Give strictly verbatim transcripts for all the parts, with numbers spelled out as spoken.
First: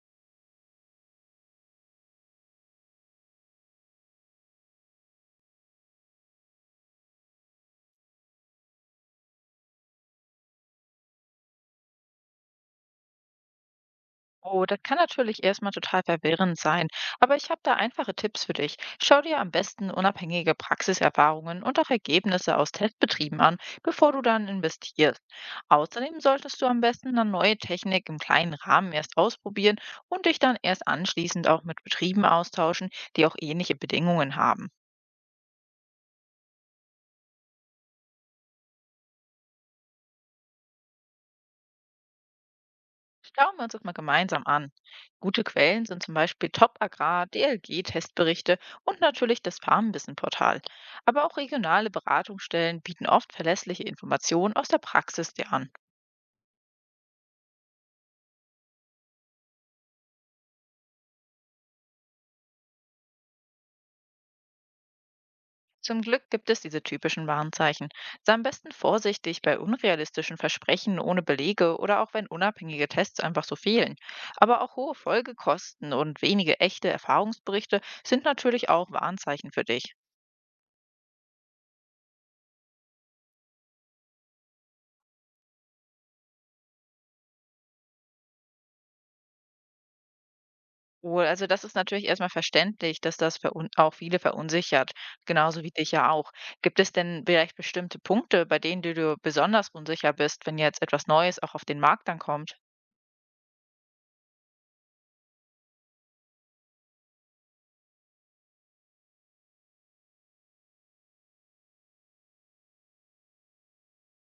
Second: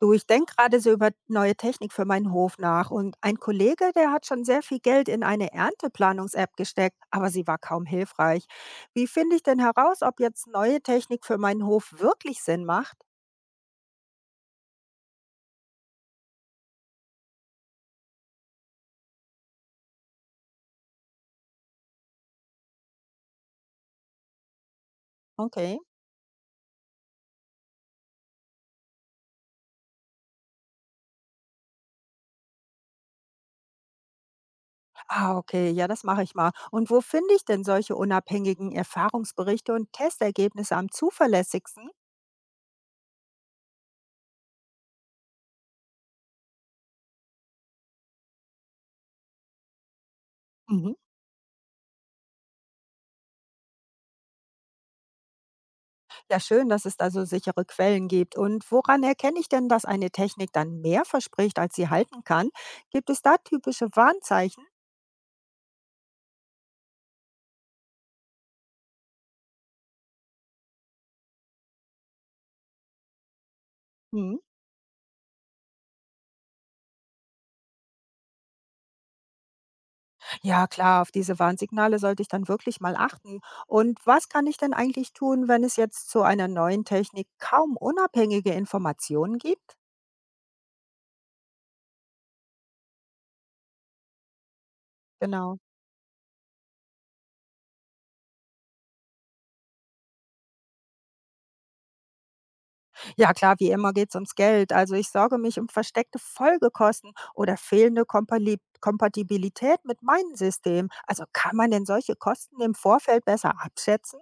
Du, ich denke gerade so über neue Technik für meinen Hof nach. Und ein Kollege, der hat schon sehr viel Geld in eine Ernteplanungs-App gesteckt, aber sie war kaum hilfreich. Wie finde ich denn heraus, ob jetzt neue Technik für meinen Hof wirklich Sinn macht? Oh, das kann natürlich erstmal total verwirrend sein, aber ich habe da einfache Tipps für dich. Schau dir am besten unabhängige Praxiserfahrungen und auch Ergebnisse aus Testbetrieben an, bevor du dann investierst. Okay. Außerdem solltest du am besten dann neue Technik im kleinen Rahmen erst ausprobieren und dich dann erst anschließend auch mit Betrieben austauschen, die auch ähnliche Bedingungen haben. Ah, okay, ja, das mache ich mal. Und wo finde ich denn solche unabhängigen Erfahrungsberichte und Testergebnisse am zuverlässigsten? Schauen wir uns das mal gemeinsam an. Gute Quellen sind zum Beispiel Top Agrar, D L G-Testberichte und natürlich das Farmwissen-Portal. Mhm. Aber auch regionale Beratungsstellen bieten oft verlässliche Informationen aus der Praxis dir an. Ja, schön, dass es da so sichere Quellen gibt. Und woran erkenne ich denn, dass eine Technik dann mehr verspricht, als sie halten kann? Gibt es da typische Warnzeichen? Zum Glück gibt es diese typischen Warnzeichen. Sei am besten vorsichtig bei unrealistischen Versprechen ohne Belege oder auch wenn unabhängige Tests einfach so fehlen. Mhm. Aber auch hohe Folgekosten und wenige echte Erfahrungsberichte sind natürlich auch Warnzeichen für dich. Ja, klar, auf diese Warnsignale sollte ich dann wirklich mal achten. Und was kann ich denn eigentlich tun, wenn es jetzt zu einer neuen Technik kaum unabhängige Informationen gibt? Wohl, also das ist natürlich erstmal verständlich, dass das verun auch viele verunsichert, Genau. genauso wie dich ja auch. Gibt es denn vielleicht bestimmte Punkte, bei denen du dir besonders unsicher bist, wenn jetzt etwas Neues auch auf den Markt dann kommt? Ja, klar, wie immer geht es ums Geld. Also ich sorge mich um versteckte Folgekosten oder fehlende Kompali- Kompatibilität mit meinem System. Also kann man denn solche Kosten im Vorfeld besser abschätzen?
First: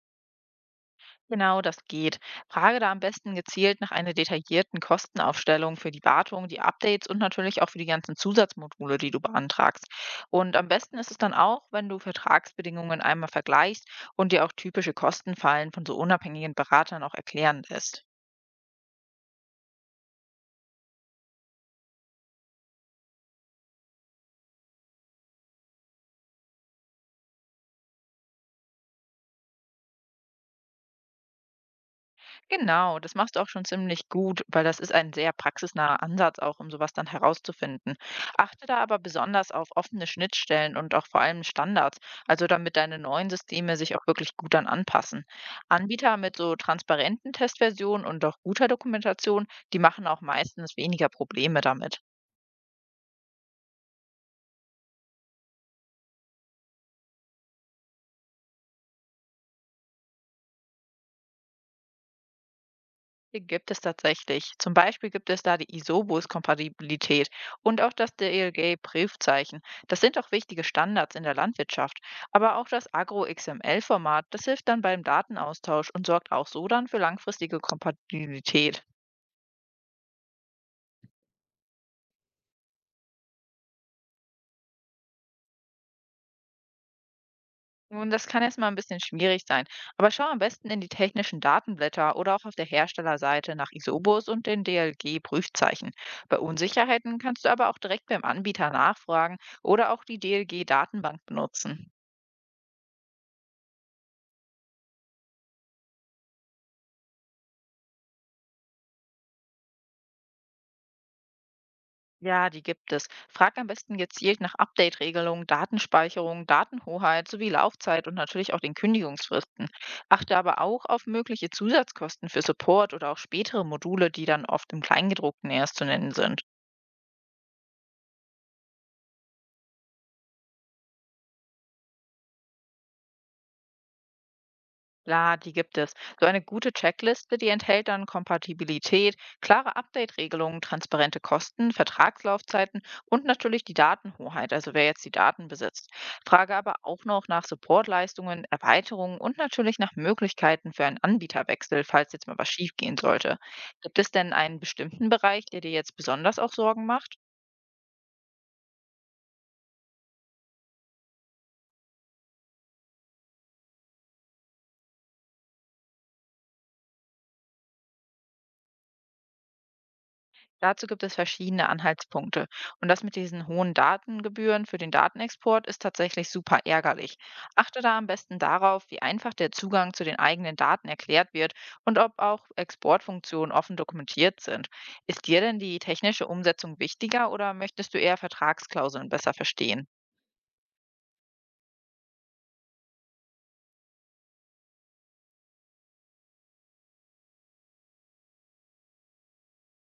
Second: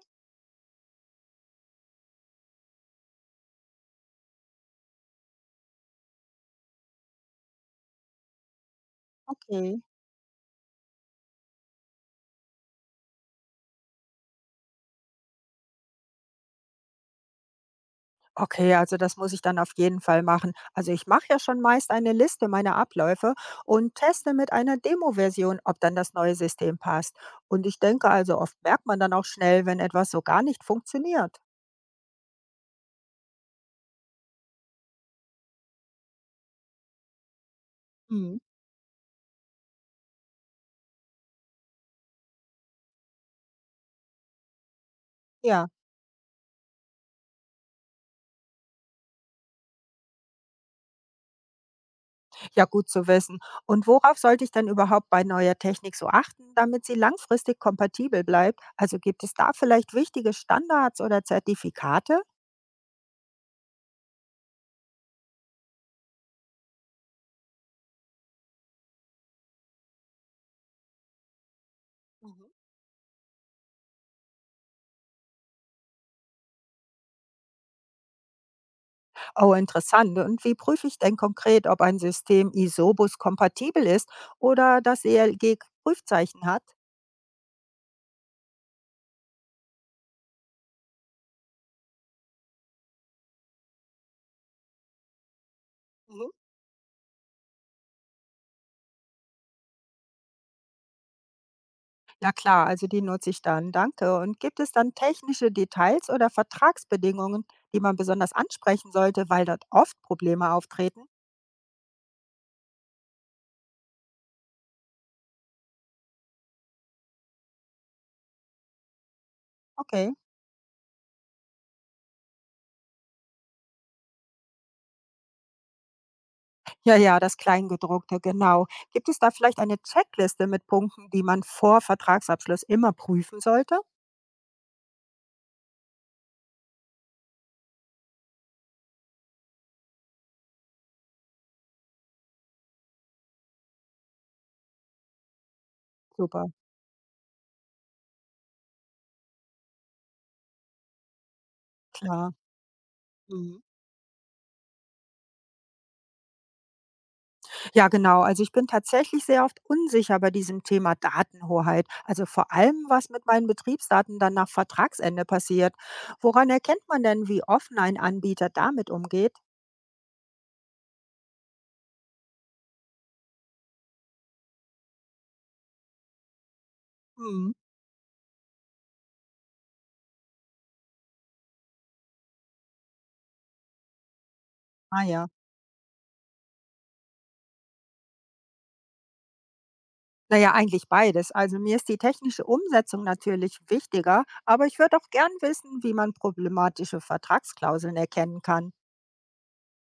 Genau, das geht. Frage da am besten gezielt nach einer detaillierten Kostenaufstellung für die Wartung, die Updates und natürlich auch für die ganzen Zusatzmodule, die du Okay. beantragst. Und am besten ist es dann auch, wenn du Vertragsbedingungen einmal vergleichst und dir auch typische Kostenfallen von so unabhängigen Beratern auch erklären lässt. Okay, also das muss ich dann auf jeden Fall machen. Also ich mache ja schon meist eine Liste meiner Abläufe und teste mit einer Demo-Version, ob dann das neue System passt. Und ich denke also, oft merkt man dann auch schnell, wenn etwas so gar nicht funktioniert. Genau, das machst du auch schon ziemlich gut, weil das ist ein sehr praxisnaher Ansatz auch, um sowas dann herauszufinden. Hm, Achte da aber besonders auf offene Schnittstellen und auch vor allem Standards, also damit deine neuen Systeme sich auch wirklich gut dann anpassen. ja, Anbieter mit so transparenten Testversionen und auch guter Dokumentation, die machen auch meistens weniger Probleme damit. ja, gut zu wissen. Und worauf sollte ich dann überhaupt bei neuer Technik so achten, damit sie langfristig kompatibel bleibt? Also gibt es da vielleicht wichtige Standards oder Zertifikate? Die gibt es tatsächlich. Zum Beispiel gibt es da die Isobus-Kompatibilität und auch das D L G-Briefzeichen. Das sind auch wichtige Standards in der Landwirtschaft. Mhm. Aber auch das Agro-X M L-Format, das hilft dann beim Datenaustausch und sorgt auch so dann für langfristige Kompatibilität. Oh, interessant. Und wie prüfe ich denn konkret, ob ein System ISOBUS kompatibel ist oder das E L G-Prüfzeichen hat? Nun, das kann erstmal ein bisschen schwierig sein, aber schau am besten in die technischen Datenblätter oder auch auf der Herstellerseite nach Isobus und den D L G-Prüfzeichen. Mhm. Bei Unsicherheiten kannst du aber auch direkt beim Anbieter nachfragen oder auch die D L G-Datenbank benutzen. Ja klar, also die nutze ich dann. Danke. Und gibt es dann technische Details oder Vertragsbedingungen, die man besonders ansprechen sollte, weil dort oft Probleme auftreten? Ja, die gibt es. Frag am besten gezielt nach Update-Regelungen, Datenspeicherung, Datenhoheit sowie Laufzeit und natürlich auch den Kündigungsfristen. Okay. Achte aber auch auf mögliche Zusatzkosten für Support oder auch spätere Module, die dann oft im Kleingedruckten erst zu nennen sind. Ja, ja, das Kleingedruckte, genau. Gibt es da vielleicht eine Checkliste mit Punkten, die man vor Vertragsabschluss immer prüfen sollte? Klar, die gibt es. So eine gute Checkliste, die enthält dann Kompatibilität, klare Update-Regelungen, transparente Kosten, Vertragslaufzeiten und natürlich die Datenhoheit, also wer jetzt die Daten besitzt. Super, Frage aber auch noch nach Supportleistungen, Erweiterungen und natürlich nach Möglichkeiten für einen Anbieterwechsel, falls jetzt klar. mal was schiefgehen sollte. Mhm. Gibt es denn einen bestimmten Bereich, der dir jetzt besonders auch Sorgen macht? Ja, genau. Also ich bin tatsächlich sehr oft unsicher bei diesem Thema Datenhoheit. Also vor allem, was mit meinen Betriebsdaten dann nach Vertragsende passiert. Woran erkennt man denn, wie offen ein Anbieter damit umgeht? Dazu gibt es verschiedene Anhaltspunkte. Und das mit diesen hohen Datengebühren für den Datenexport ist tatsächlich super ärgerlich. Hm, Achte da am besten darauf, wie einfach der Zugang zu den eigenen Daten erklärt wird und ob auch Exportfunktionen offen dokumentiert sind. ah Ist ja. dir denn die technische Umsetzung wichtiger oder möchtest du eher Vertragsklauseln besser verstehen? Naja, eigentlich beides. Also mir ist die technische Umsetzung natürlich wichtiger, aber ich würde auch gern wissen, wie man problematische Vertragsklauseln erkennen kann.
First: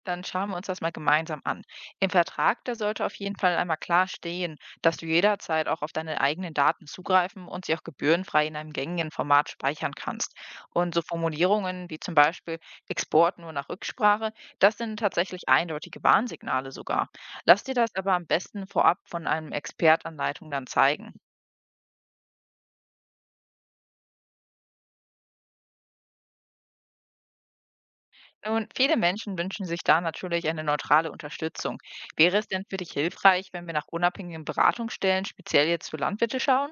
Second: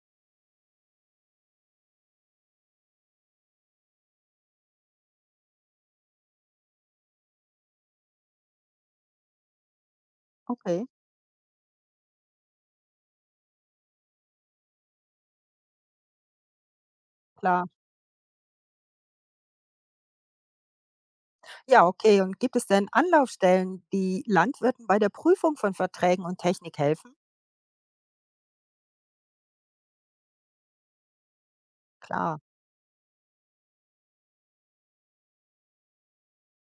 Dann schauen wir uns das mal gemeinsam an. Im Vertrag, da sollte auf jeden Fall einmal klar stehen, dass du jederzeit auch auf deine eigenen Daten zugreifen und sie auch gebührenfrei in einem gängigen Format speichern kannst. Okay, Und so Formulierungen wie zum Beispiel „Export nur nach Rücksprache“, das sind tatsächlich eindeutige Warnsignale sogar. Lass klar. dir das aber am besten vorab von einem Expertanleitung dann zeigen. Ja, okay. Und gibt es denn Anlaufstellen, die Landwirten bei der Prüfung von Verträgen und Technik helfen? Nun, viele Menschen wünschen sich da natürlich eine neutrale Unterstützung. Klar. Wäre es denn für dich hilfreich, wenn wir nach unabhängigen Beratungsstellen speziell jetzt für Landwirte schauen?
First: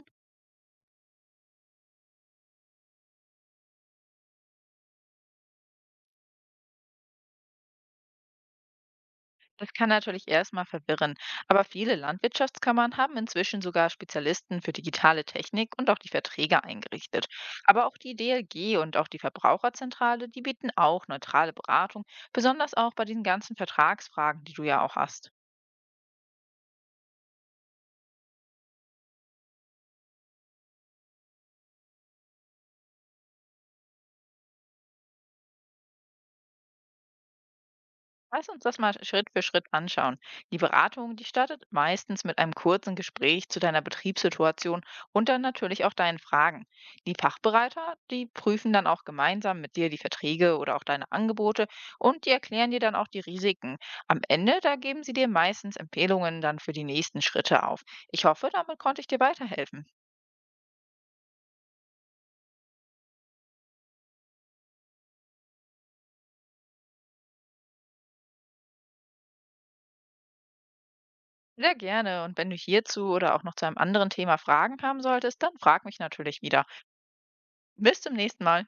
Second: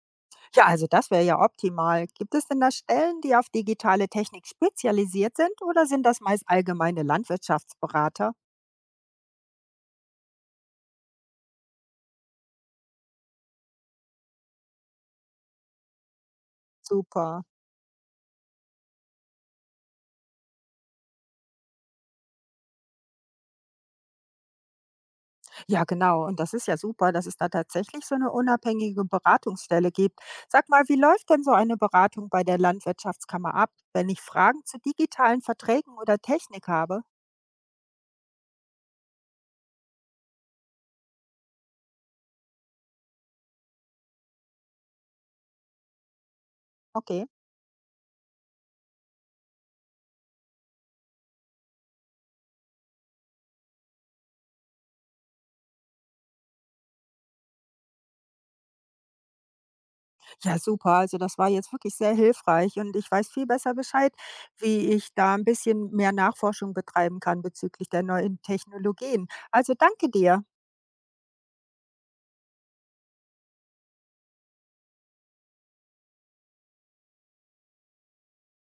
Ja, also das wäre ja optimal. Gibt es denn da Stellen, die auf digitale Technik spezialisiert sind oder sind das meist allgemeine Landwirtschaftsberater? Das kann natürlich erstmal verwirren, aber viele Landwirtschaftskammern haben inzwischen sogar Spezialisten für digitale Technik und auch die Verträge eingerichtet. Super. Aber auch die D L G und auch die Verbraucherzentrale, die bieten auch neutrale Beratung, besonders auch bei diesen ganzen Vertragsfragen, die du ja auch hast. Ja, genau. Und das ist ja super, dass es da tatsächlich so eine unabhängige Beratungsstelle gibt. Sag mal, wie läuft denn so eine Beratung bei der Landwirtschaftskammer ab, wenn ich Fragen zu digitalen Verträgen oder Technik habe? Lass uns das mal Schritt für Schritt anschauen. Die Beratung, die startet meistens mit einem kurzen Gespräch zu deiner Betriebssituation und dann natürlich auch deinen Fragen. Die Okay. Fachbereiter, die prüfen dann auch gemeinsam mit dir die Verträge oder auch deine Angebote und die erklären dir dann auch die Risiken. Am Ende, da geben sie dir meistens Empfehlungen dann für die nächsten Schritte auf. Ich hoffe, damit konnte ich dir weiterhelfen. Ja, super. Also das war jetzt wirklich sehr hilfreich und ich weiß viel besser Bescheid, wie ich da ein bisschen mehr Nachforschung betreiben kann bezüglich der neuen Technologien. Also danke dir. Sehr gerne. Und wenn du hierzu oder auch noch zu einem anderen Thema Fragen haben solltest, dann frag mich natürlich wieder. Bis zum nächsten Mal.